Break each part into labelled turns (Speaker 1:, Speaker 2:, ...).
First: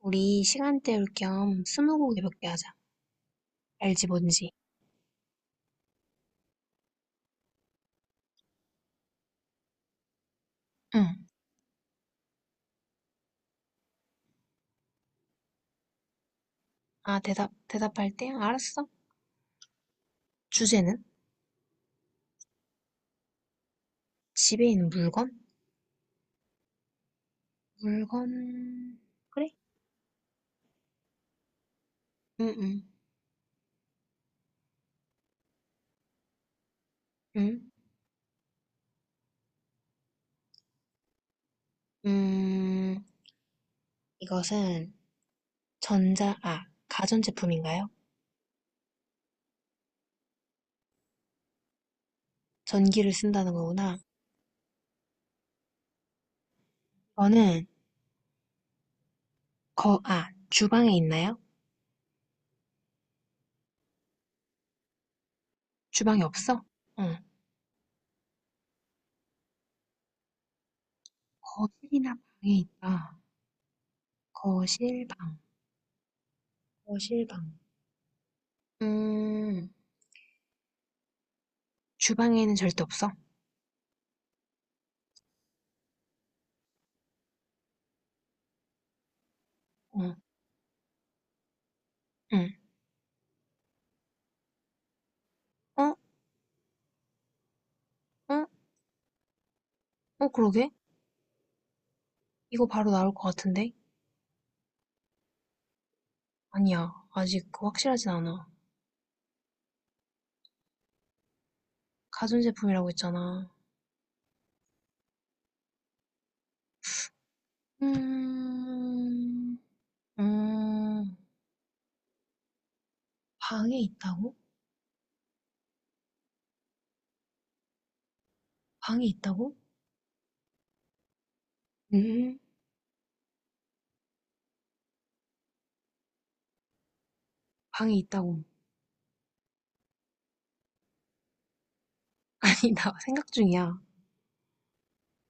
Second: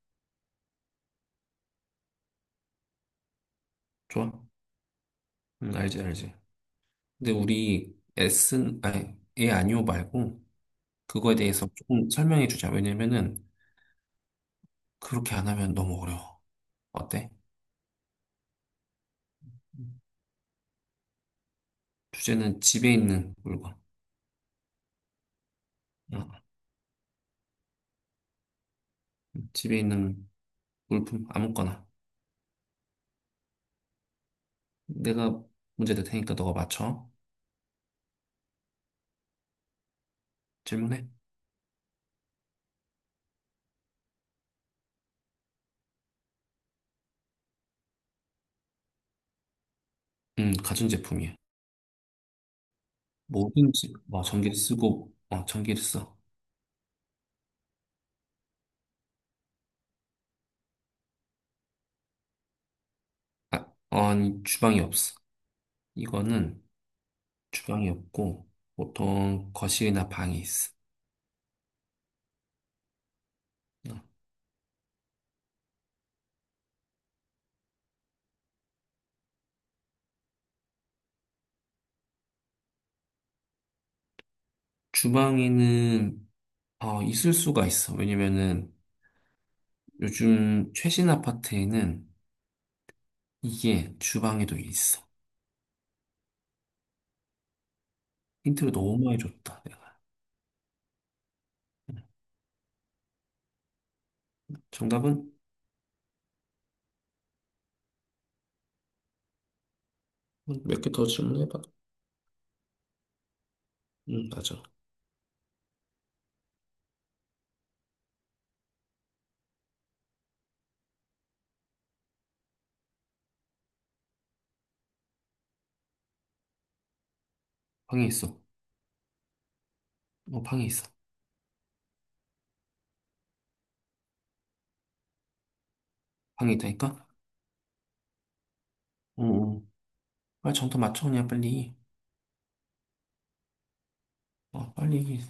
Speaker 1: 우리 시간 때울 겸 스무고개 몇 개 하자. 알지
Speaker 2: 좋아?
Speaker 1: 뭔지?
Speaker 2: 응, 알지, 알지. 근데 우리 S, 아니, 예, 아니오 말고
Speaker 1: 응.
Speaker 2: 그거에 대해서 조금 설명해 주자. 왜냐면은 그렇게 안 하면 너무 어려워.
Speaker 1: 아,
Speaker 2: 어때?
Speaker 1: 대답할 때? 알았어. 주제는?
Speaker 2: 주제는 집에 있는 물건.
Speaker 1: 집에 있는 물건?
Speaker 2: 어,
Speaker 1: 물건, 그래?
Speaker 2: 집에 있는 물품, 아무거나.
Speaker 1: 응, 응,
Speaker 2: 내가 문제 낼 테니까 너가 맞춰.
Speaker 1: 응.
Speaker 2: 질문해.
Speaker 1: 음, 이것은 전자, 아, 가전제품인가요?
Speaker 2: 가전제품이야.
Speaker 1: 전기를 쓴다는
Speaker 2: 뭐든지,
Speaker 1: 거구나.
Speaker 2: 뭐, 전기를 쓰고, 전기를 써.
Speaker 1: 저는 주방에 있나요?
Speaker 2: 아, 아니, 주방이 없어.
Speaker 1: 주방에
Speaker 2: 이거는
Speaker 1: 없어? 응.
Speaker 2: 주방이 없고, 보통 거실이나 방에 있어.
Speaker 1: 거실이나 방에 있다.
Speaker 2: 어.
Speaker 1: 거실, 방. 거실, 방. 음, 주방에는 절대 없어.
Speaker 2: 주방에는 있을 수가 있어. 왜냐면은
Speaker 1: 어.
Speaker 2: 요즘 최신 아파트에는
Speaker 1: 응.
Speaker 2: 이게 주방에도 있어.
Speaker 1: 어? 어?
Speaker 2: 힌트를 너무 많이 줬다, 내가.
Speaker 1: 어, 그러게? 이거 바로 나올 것 같은데?
Speaker 2: 정답은
Speaker 1: 아니야. 아직 그 확실하진 않아.
Speaker 2: 몇 개 더 질문해봐.
Speaker 1: 가전제품이라고 했잖아.
Speaker 2: 응, 맞아.
Speaker 1: 음, 음, 방에 있다고?
Speaker 2: 방에 있어.
Speaker 1: 방에 있다고?
Speaker 2: 방에 있어.
Speaker 1: 음,
Speaker 2: 방에 있다니까?
Speaker 1: 방에 있다고.
Speaker 2: 응, 응. 빨리 정답 맞춰, 그냥 빨리.
Speaker 1: 아니, 나 생각 중이야.
Speaker 2: 빨리.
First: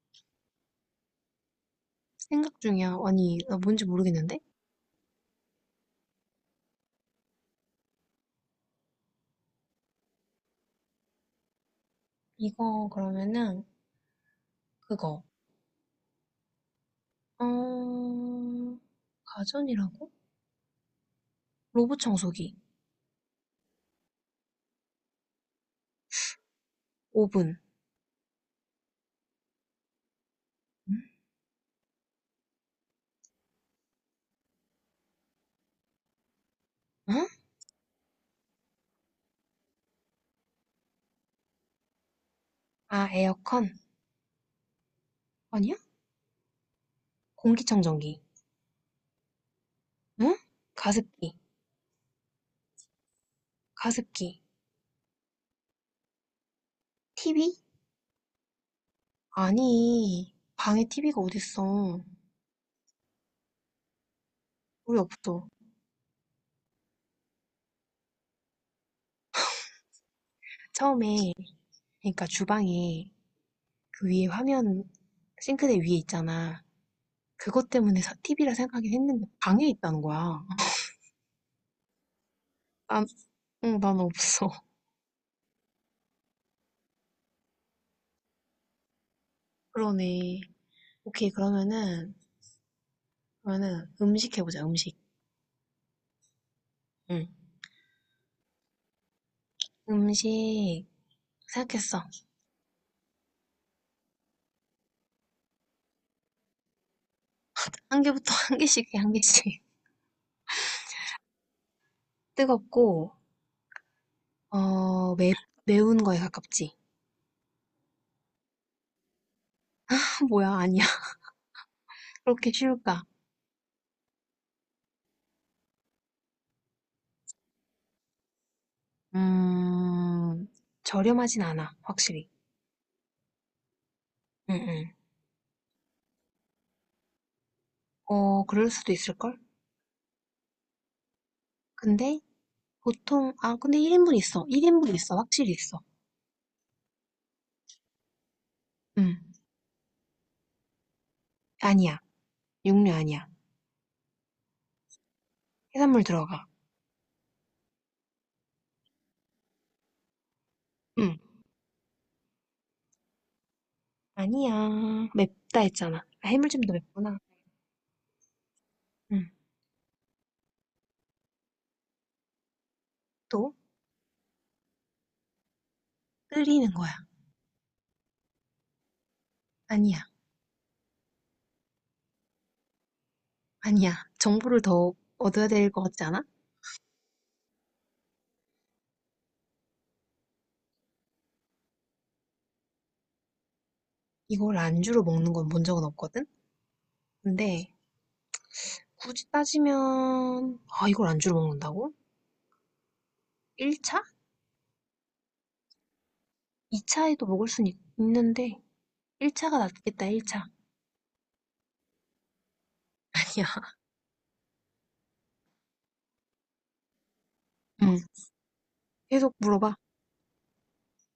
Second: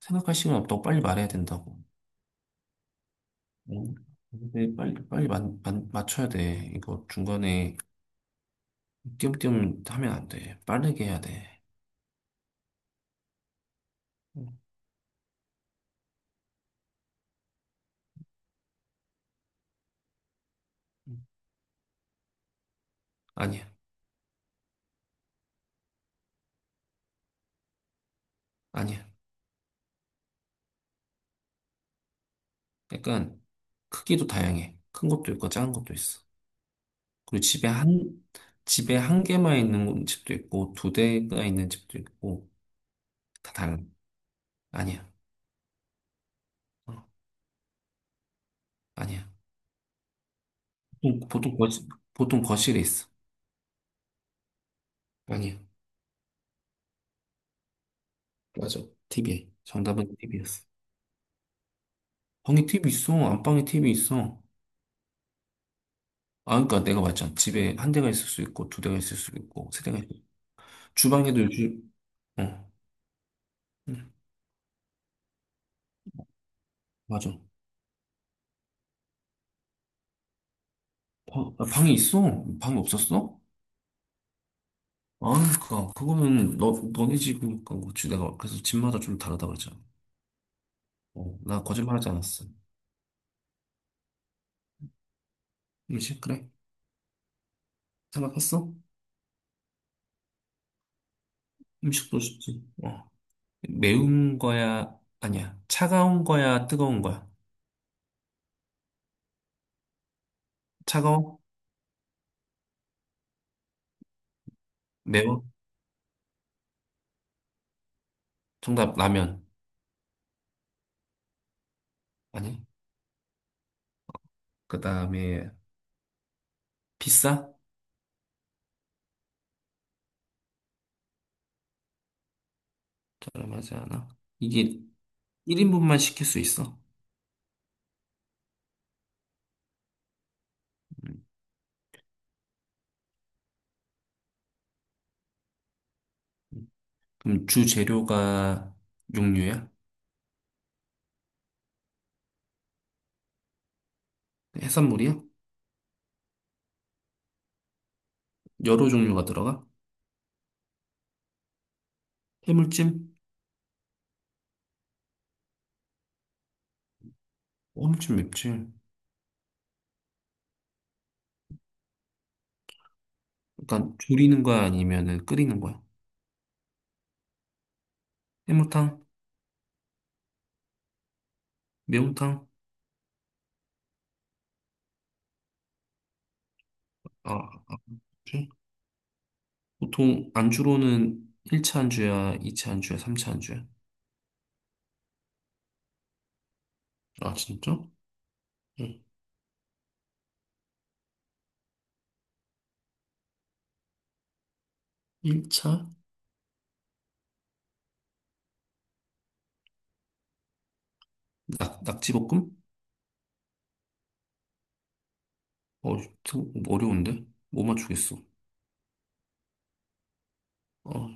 Speaker 2: 생각할 시간 없다고 빨리 말해야 된다고.
Speaker 1: 생각 중이야. 아니, 나 뭔지
Speaker 2: 응?
Speaker 1: 모르겠는데?
Speaker 2: 근데 빨리, 빨리 맞춰야 돼. 이거 중간에 띄엄띄엄 하면 안 돼. 빠르게 해야 돼.
Speaker 1: 이거 그러면은,
Speaker 2: 응,
Speaker 1: 그거. 어, 가전이라고?
Speaker 2: 응.
Speaker 1: 로봇 청소기.
Speaker 2: 아니야.
Speaker 1: 오븐.
Speaker 2: 아니야. 약간 크기도 다양해. 큰 것도 있고 작은 것도 있어.
Speaker 1: 응?
Speaker 2: 그리고 집에 한 개만 있는 집도 있고 두 대가 있는 집도 있고
Speaker 1: 아,
Speaker 2: 다
Speaker 1: 에어컨?
Speaker 2: 달라. 아니야.
Speaker 1: 아니야?
Speaker 2: 어,
Speaker 1: 공기청정기.
Speaker 2: 아니야.
Speaker 1: 응?
Speaker 2: 보통,
Speaker 1: 가습기,
Speaker 2: 보통 거실, 보통 거실에 있어.
Speaker 1: 가습기.
Speaker 2: 아니야.
Speaker 1: TV?
Speaker 2: 맞아. t v 정답은
Speaker 1: 아니,
Speaker 2: TV였어.
Speaker 1: 방에 TV가 어딨어.
Speaker 2: 방에 TV 있어. 안방에 TV 있어.
Speaker 1: 우리 없어.
Speaker 2: 아, 그러니까 내가 맞잖아. 집에 한 대가 있을 수 있고 두 대가 있을 수 있고 세 대가 있을 수 있고
Speaker 1: 처음에,
Speaker 2: 주방에도 요즘
Speaker 1: 그러니까
Speaker 2: 어,
Speaker 1: 주방에 그
Speaker 2: 응,
Speaker 1: 위에 화면, 싱크대 위에 있잖아.
Speaker 2: 맞아.
Speaker 1: 그것 때문에 TV라 생각하긴 했는데 방에 있다는 거야.
Speaker 2: 방에 있어. 방에
Speaker 1: 난,
Speaker 2: 없었어?
Speaker 1: 응, 난 없어.
Speaker 2: 아니, 그니까, 그거는, 너네 집, 그니까, 그지 내가, 그래서 집마다 좀 다르다고 그랬잖아.
Speaker 1: 그러네. 오케이,
Speaker 2: 어, 나 거짓말하지
Speaker 1: 그러면은,
Speaker 2: 않았어.
Speaker 1: 그러면은 음식 해보자, 음식.
Speaker 2: 그식 그래?
Speaker 1: 응.
Speaker 2: 생각했어?
Speaker 1: 음식, 생각했어.
Speaker 2: 음식도 쉽지. 어. 매운 거야? 아니야. 차가운 거야? 뜨거운 거야?
Speaker 1: 한 개부터 한 개씩 해, 한 개씩.
Speaker 2: 차가워?
Speaker 1: 뜨겁고, 어, 매,
Speaker 2: 매워?
Speaker 1: 매운 거에 가깝지.
Speaker 2: 정답, 라면.
Speaker 1: 어, 뭐야, 아니야. 그렇게
Speaker 2: 아니.
Speaker 1: 쉬울까?
Speaker 2: 그 다음에, 비싸?
Speaker 1: 음, 저렴하진 않아, 확실히.
Speaker 2: 저렴하지 않아?
Speaker 1: 응,
Speaker 2: 이게
Speaker 1: 응.
Speaker 2: 1인분만 시킬 수 있어.
Speaker 1: 어, 그럴 수도 있을걸?
Speaker 2: 음.
Speaker 1: 근데, 근데 1인분 있어. 1인분 있어, 확실히 있어.
Speaker 2: 그럼 주 재료가
Speaker 1: 응.
Speaker 2: 육류야?
Speaker 1: 아니야. 육류 아니야.
Speaker 2: 해산물이야?
Speaker 1: 해산물 들어가.
Speaker 2: 여러 종류가 들어가?
Speaker 1: 응.
Speaker 2: 해물찜?
Speaker 1: 아니야. 맵다 했잖아. 아, 해물찜도 맵구나.
Speaker 2: 엄청 맵지.
Speaker 1: 응. 또,
Speaker 2: 그러니까 조리는 거야 아니면은 끓이는 거야?
Speaker 1: 끓이는 거야.
Speaker 2: 해물탕?
Speaker 1: 아니야.
Speaker 2: 매운탕?
Speaker 1: 아니야. 정보를 더 얻어야 될 것 같지 않아?
Speaker 2: 아, 아, 그치? 보통 안주로는 1차 안주야, 2차 안주야, 3차 안주야.
Speaker 1: 이걸 안주로 먹는 건 본 적은 없거든?
Speaker 2: 아,
Speaker 1: 근데,
Speaker 2: 진짜? 응.
Speaker 1: 굳이 따지면, 아, 이걸 안주로 먹는다고? 1차?
Speaker 2: 1차?
Speaker 1: 2차에도 먹을 순 있, 는데 1차가 낫겠다, 1차. 아
Speaker 2: 낙지볶음?
Speaker 1: 니 야,
Speaker 2: 어, 어려운데? 뭐
Speaker 1: 응.
Speaker 2: 맞추겠어.
Speaker 1: 계속 물어봐.
Speaker 2: 어,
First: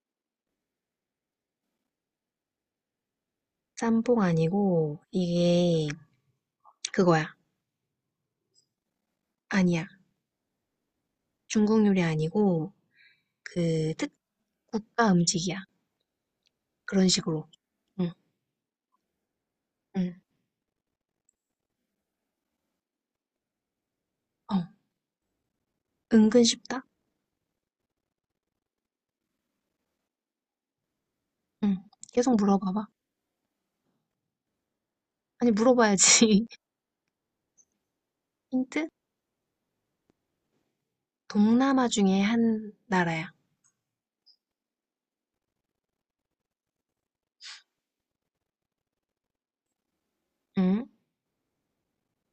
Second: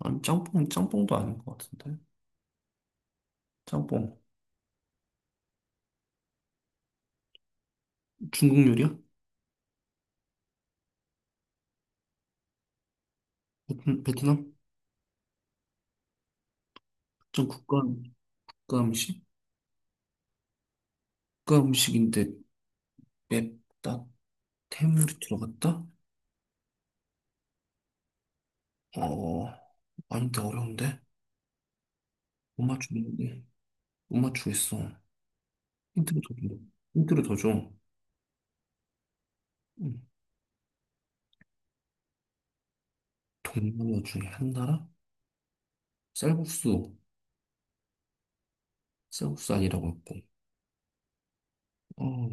Speaker 2: 아니, 짬뽕도 아닌 것 같은데? 짬뽕.
Speaker 1: 짬뽕 아니고, 이게, 그거야.
Speaker 2: 중국 요리야?
Speaker 1: 아니야. 중국 요리 아니고, 그, 특,
Speaker 2: 베트남?
Speaker 1: 국가 음식이야. 그런
Speaker 2: 좀
Speaker 1: 식으로.
Speaker 2: 국가,
Speaker 1: 응,
Speaker 2: 국가 음식?
Speaker 1: 응.
Speaker 2: 국가 음식인데 맵다?
Speaker 1: 어,
Speaker 2: 해물이 들어갔다?
Speaker 1: 은근 쉽다?
Speaker 2: 어, 아닌데, 어려운데?
Speaker 1: 응. 계속
Speaker 2: 못
Speaker 1: 물어봐봐.
Speaker 2: 맞추겠는데? 못 맞추겠어.
Speaker 1: 아니,
Speaker 2: 힌트를 더
Speaker 1: 물어봐야지.
Speaker 2: 줘. 힌트를 더 줘.
Speaker 1: 힌트?
Speaker 2: 음,
Speaker 1: 동남아 중에 한 나라야.
Speaker 2: 동남아 중에 한 나라? 쌀국수. 쌀국수 아니라고 했고.
Speaker 1: 응?
Speaker 2: 어,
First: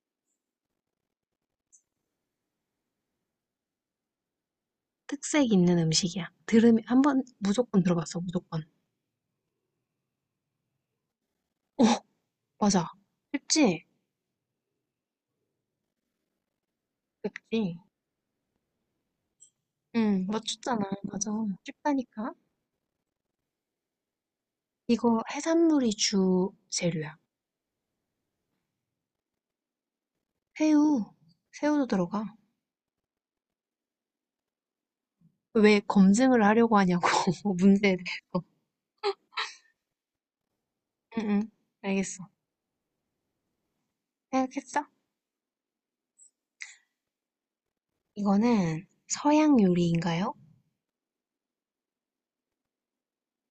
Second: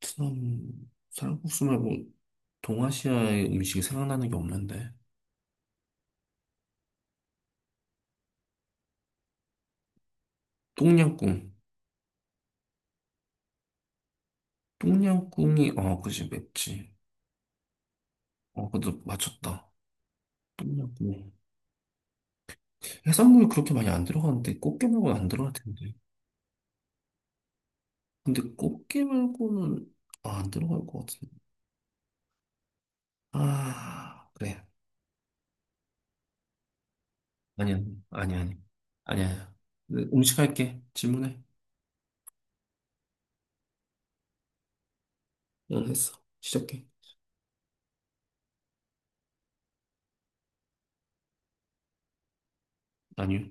Speaker 2: 베트남, 쌀국수 말고 동아시아의 음식이 생각나는 게 없는데.
Speaker 1: 특색 있는 음식이야. 들으면 한번 무조건 들어봤어, 무조건.
Speaker 2: 똠양꿍.
Speaker 1: 어, 맞아. 쉽지?
Speaker 2: 똠양꿍이, 그지, 맵지.
Speaker 1: 쉽지.
Speaker 2: 어, 그래도 맞췄다.
Speaker 1: 응, 맞췄잖아. 맞아.
Speaker 2: 똠양꿍.
Speaker 1: 쉽다니까.
Speaker 2: 해산물이 그렇게 많이 안 들어가는데, 꽃게 말고는
Speaker 1: 이거
Speaker 2: 안 들어갈
Speaker 1: 해산물이
Speaker 2: 텐데.
Speaker 1: 주 재료야.
Speaker 2: 근데 꽃게 말고는, 아, 안 들어갈 것
Speaker 1: 새우,
Speaker 2: 같은데.
Speaker 1: 새우도 들어가.
Speaker 2: 아, 그래.
Speaker 1: 왜 검증을 하려고 하냐고,
Speaker 2: 아니야,
Speaker 1: 문제에
Speaker 2: 아니야,
Speaker 1: 대해서.
Speaker 2: 아니야. 아니야. 음식 할게.
Speaker 1: 응,
Speaker 2: 질문해.
Speaker 1: 응, 알겠어. 생각했어?
Speaker 2: 응, 했어. 시작해.
Speaker 1: 이거는 서양 요리인가요?
Speaker 2: 아니요.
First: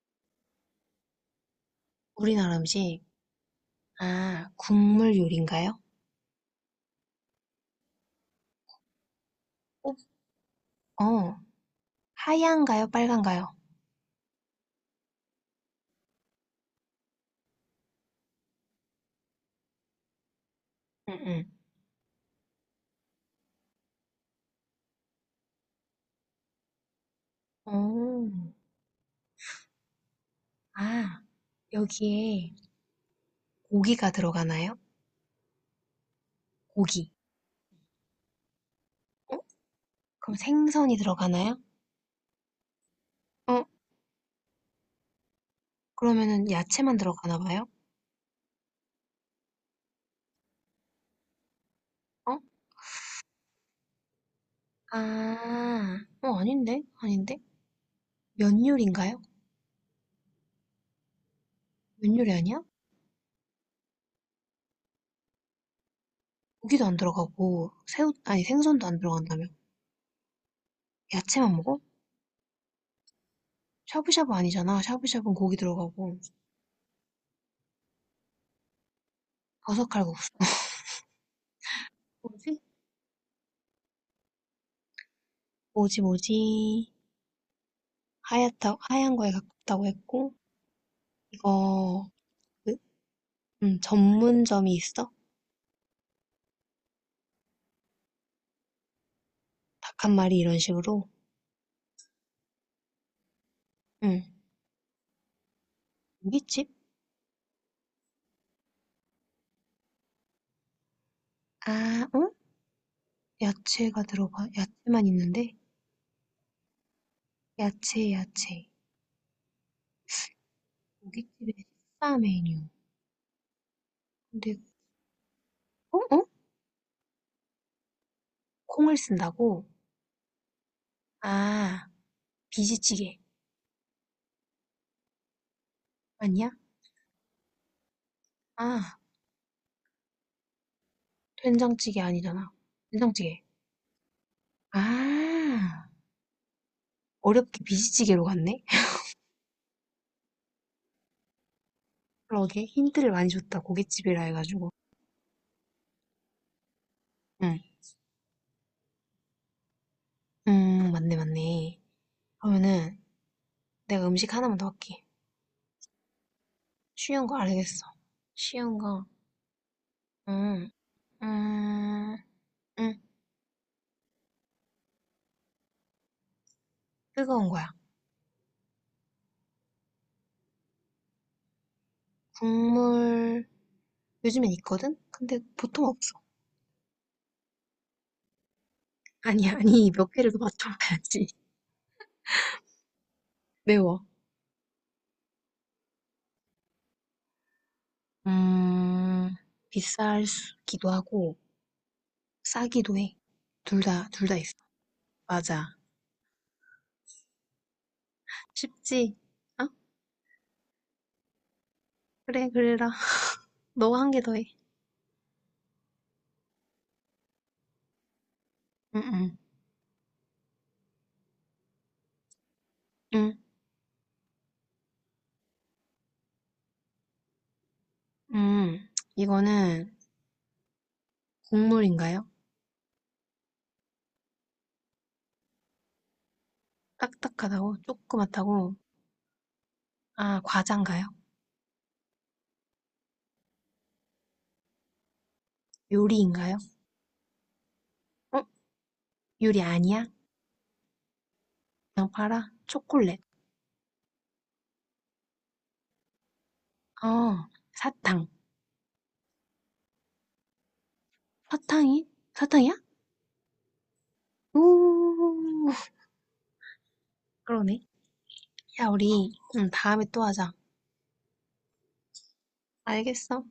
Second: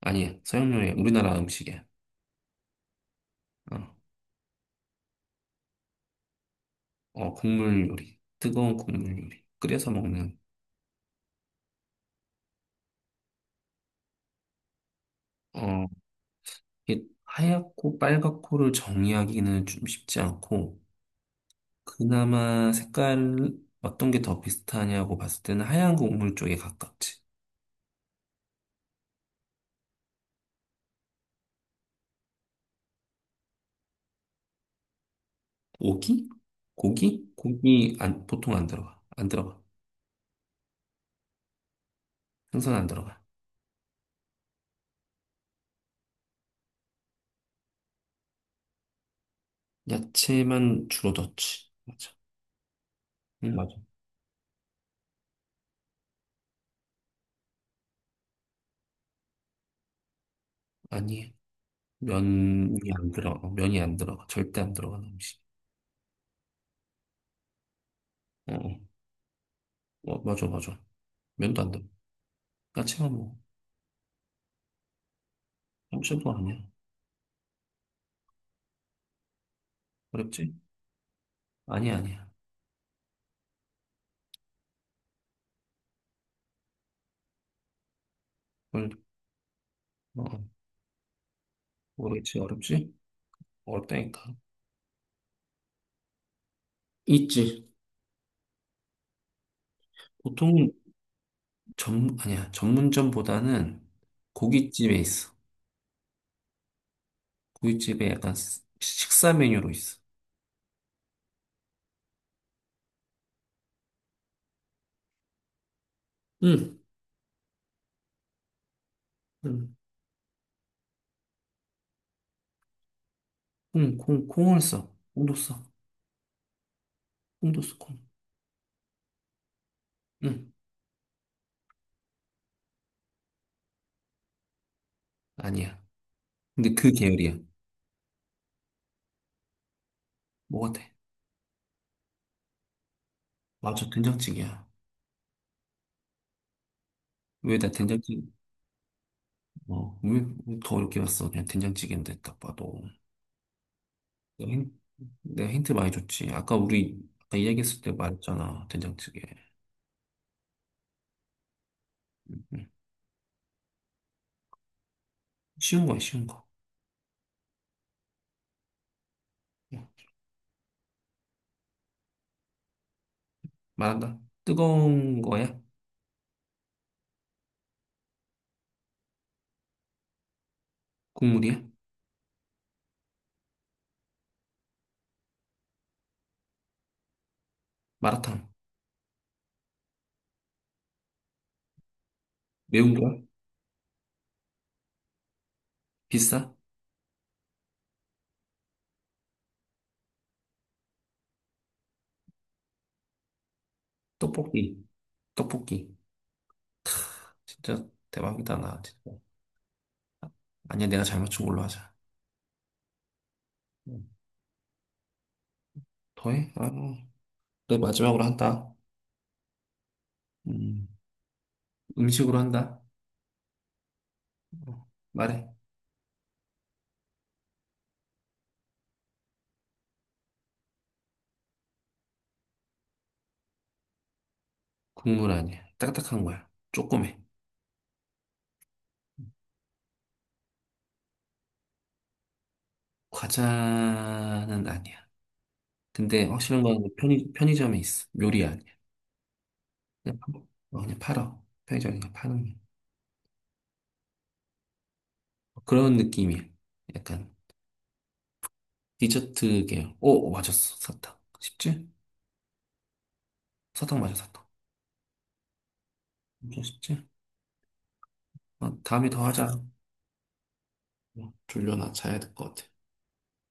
Speaker 2: 아니야. 서양 요리, 우리나라 음식이야.
Speaker 1: 우리나라 음식.
Speaker 2: 어,
Speaker 1: 아, 국물 요리인가요?
Speaker 2: 국물 요리. 뜨거운 국물 요리. 끓여서 먹는.
Speaker 1: 어, 하얀가요? 빨간가요?
Speaker 2: 어, 이게 하얗고 빨갛고를 정의하기는 좀 쉽지 않고,
Speaker 1: 응, 응.
Speaker 2: 그나마 색깔, 어떤 게 더 비슷하냐고 봤을 때는 하얀 국물 쪽에 가깝지.
Speaker 1: 오. 아, 여기에 고기가 들어가나요?
Speaker 2: 고기?
Speaker 1: 고기.
Speaker 2: 고기? 고기 안, 보통 안 들어가. 안
Speaker 1: 어?
Speaker 2: 들어가.
Speaker 1: 그럼 생선이 들어가나요?
Speaker 2: 생선 안 들어가.
Speaker 1: 어? 그러면은 야채만 들어가나 봐요?
Speaker 2: 야채만 주로 넣지. 맞아.
Speaker 1: 어?
Speaker 2: 응, 맞아.
Speaker 1: 아, 어, 아닌데? 아닌데? 면 요리인가요?
Speaker 2: 아니,
Speaker 1: 면 요리 아니야?
Speaker 2: 면이 안 들어가. 면이 안 들어가. 절대 안 들어가는 음식.
Speaker 1: 고기도 안 들어가고, 새우, 아니,
Speaker 2: 어, 어,
Speaker 1: 생선도 안 들어간다며.
Speaker 2: 어, 맞아, 맞아.
Speaker 1: 야채만
Speaker 2: 면도 안
Speaker 1: 먹어?
Speaker 2: 들어. 야채만 뭐,
Speaker 1: 샤브샤브 아니잖아. 샤브샤브는 고기 들어가고,
Speaker 2: 엄청도 아니야.
Speaker 1: 버섯칼국수.
Speaker 2: 어렵지? 아니야, 아니야.
Speaker 1: 뭐지? 뭐지, 뭐지? 하얗다,
Speaker 2: 뭘,
Speaker 1: 하얀 거에 가깝다고 했고,
Speaker 2: 어,
Speaker 1: 이거,
Speaker 2: 모르겠지.
Speaker 1: 그,
Speaker 2: 어렵지? 어렵다니까.
Speaker 1: 전문점이 있어?
Speaker 2: 있지.
Speaker 1: 닭 한 마리 이런
Speaker 2: 보통은
Speaker 1: 식으로?
Speaker 2: 아니야. 전문점보다는
Speaker 1: 응.
Speaker 2: 고깃집에 있어.
Speaker 1: 고깃집?
Speaker 2: 고깃집에 약간 식사 메뉴로 있어.
Speaker 1: 아 어? 야채가 들어가 야채만 있는데?
Speaker 2: 응,
Speaker 1: 야채 야채.
Speaker 2: 응,
Speaker 1: 고깃집의 식사 메뉴.
Speaker 2: 콩, 콩,
Speaker 1: 근데
Speaker 2: 콩을 써. 콩도 써.
Speaker 1: 어? 어?
Speaker 2: 콩도 써, 콩.
Speaker 1: 콩을 쓴다고?
Speaker 2: 응.
Speaker 1: 아 비지찌개
Speaker 2: 아니야.
Speaker 1: 아니야?
Speaker 2: 근데 그 계열이야.
Speaker 1: 아
Speaker 2: 뭐가 돼?
Speaker 1: 된장찌개 아니잖아. 된장찌개.
Speaker 2: 맞아, 된장찌개야.
Speaker 1: 아
Speaker 2: 왜
Speaker 1: 어렵게
Speaker 2: 나 된장찌개,
Speaker 1: 비지찌개로 갔네?
Speaker 2: 왜더 어렵게 봤어? 그냥 된장찌개인데 딱
Speaker 1: 그러게
Speaker 2: 봐도.
Speaker 1: 힌트를 많이 줬다 고깃집이라
Speaker 2: 내가
Speaker 1: 해가지고.
Speaker 2: 힌- 내가 힌트 많이 줬지. 아까
Speaker 1: 응.
Speaker 2: 이야기했을 때 말했잖아. 된장찌개.
Speaker 1: 맞네 맞네.
Speaker 2: 응.
Speaker 1: 그러면은 내가 음식 하나만 더 할게.
Speaker 2: 쉬운 거야, 쉬운 거.
Speaker 1: 쉬운 거 알겠어. 쉬운 거.
Speaker 2: 응.
Speaker 1: 음. 음. 응,
Speaker 2: 말한다. 뜨거운 거야?
Speaker 1: 뜨거운 거야.
Speaker 2: 국물이야?
Speaker 1: 국물, 요즘엔 있거든? 근데 보통 없어.
Speaker 2: 마라탕.
Speaker 1: 아니, 아니, 몇 개를 더 맞춰봐야지.
Speaker 2: 매운 거야?
Speaker 1: 매워.
Speaker 2: 비싸?
Speaker 1: 음, 비싸기도 하고, 싸기도 해. 둘 다, 둘 다 있어.
Speaker 2: 떡볶이.
Speaker 1: 맞아.
Speaker 2: 떡볶이. 진짜 대박이다, 나 진짜.
Speaker 1: 쉽지? 어?
Speaker 2: 아니야, 내가 잘 맞춘 걸로 하자.
Speaker 1: 그래, 그래라. 너가
Speaker 2: 응.
Speaker 1: 한 개 더 해.
Speaker 2: 더해? 아, 내 마지막으로 한다.
Speaker 1: 응, 응,
Speaker 2: 음. 음식으로 한다.
Speaker 1: 응,
Speaker 2: 어, 말해.
Speaker 1: 응 이거는 국물인가요?
Speaker 2: 국물 아니야. 딱딱한 거야. 조그매.
Speaker 1: 딱딱하다고? 조그맣다고? 아, 과자인가요?
Speaker 2: 과자는 아니야. 근데
Speaker 1: 요리인가요?
Speaker 2: 확실한 건 편의점에 있어.
Speaker 1: 어?
Speaker 2: 요리 아니야.
Speaker 1: 요리 아니야?
Speaker 2: 그냥, 그냥 팔아. 편의점에
Speaker 1: 그냥
Speaker 2: 그냥 파는
Speaker 1: 봐라.
Speaker 2: 거야.
Speaker 1: 초콜릿.
Speaker 2: 그런 느낌이야. 약간
Speaker 1: 어 사탕.
Speaker 2: 디저트 계열. 오, 오, 맞았어. 사탕. 쉽지?
Speaker 1: 사탕이? 사탕이야?
Speaker 2: 사탕 맞아, 사탕.
Speaker 1: 오,
Speaker 2: 엄청 쉽지?
Speaker 1: 그러네.
Speaker 2: 어,
Speaker 1: 야,
Speaker 2: 다음에 더
Speaker 1: 우리
Speaker 2: 하자.
Speaker 1: 응, 다음에 또 하자.
Speaker 2: 어, 졸려, 나 자야 될 것 같아.
Speaker 1: 알겠어.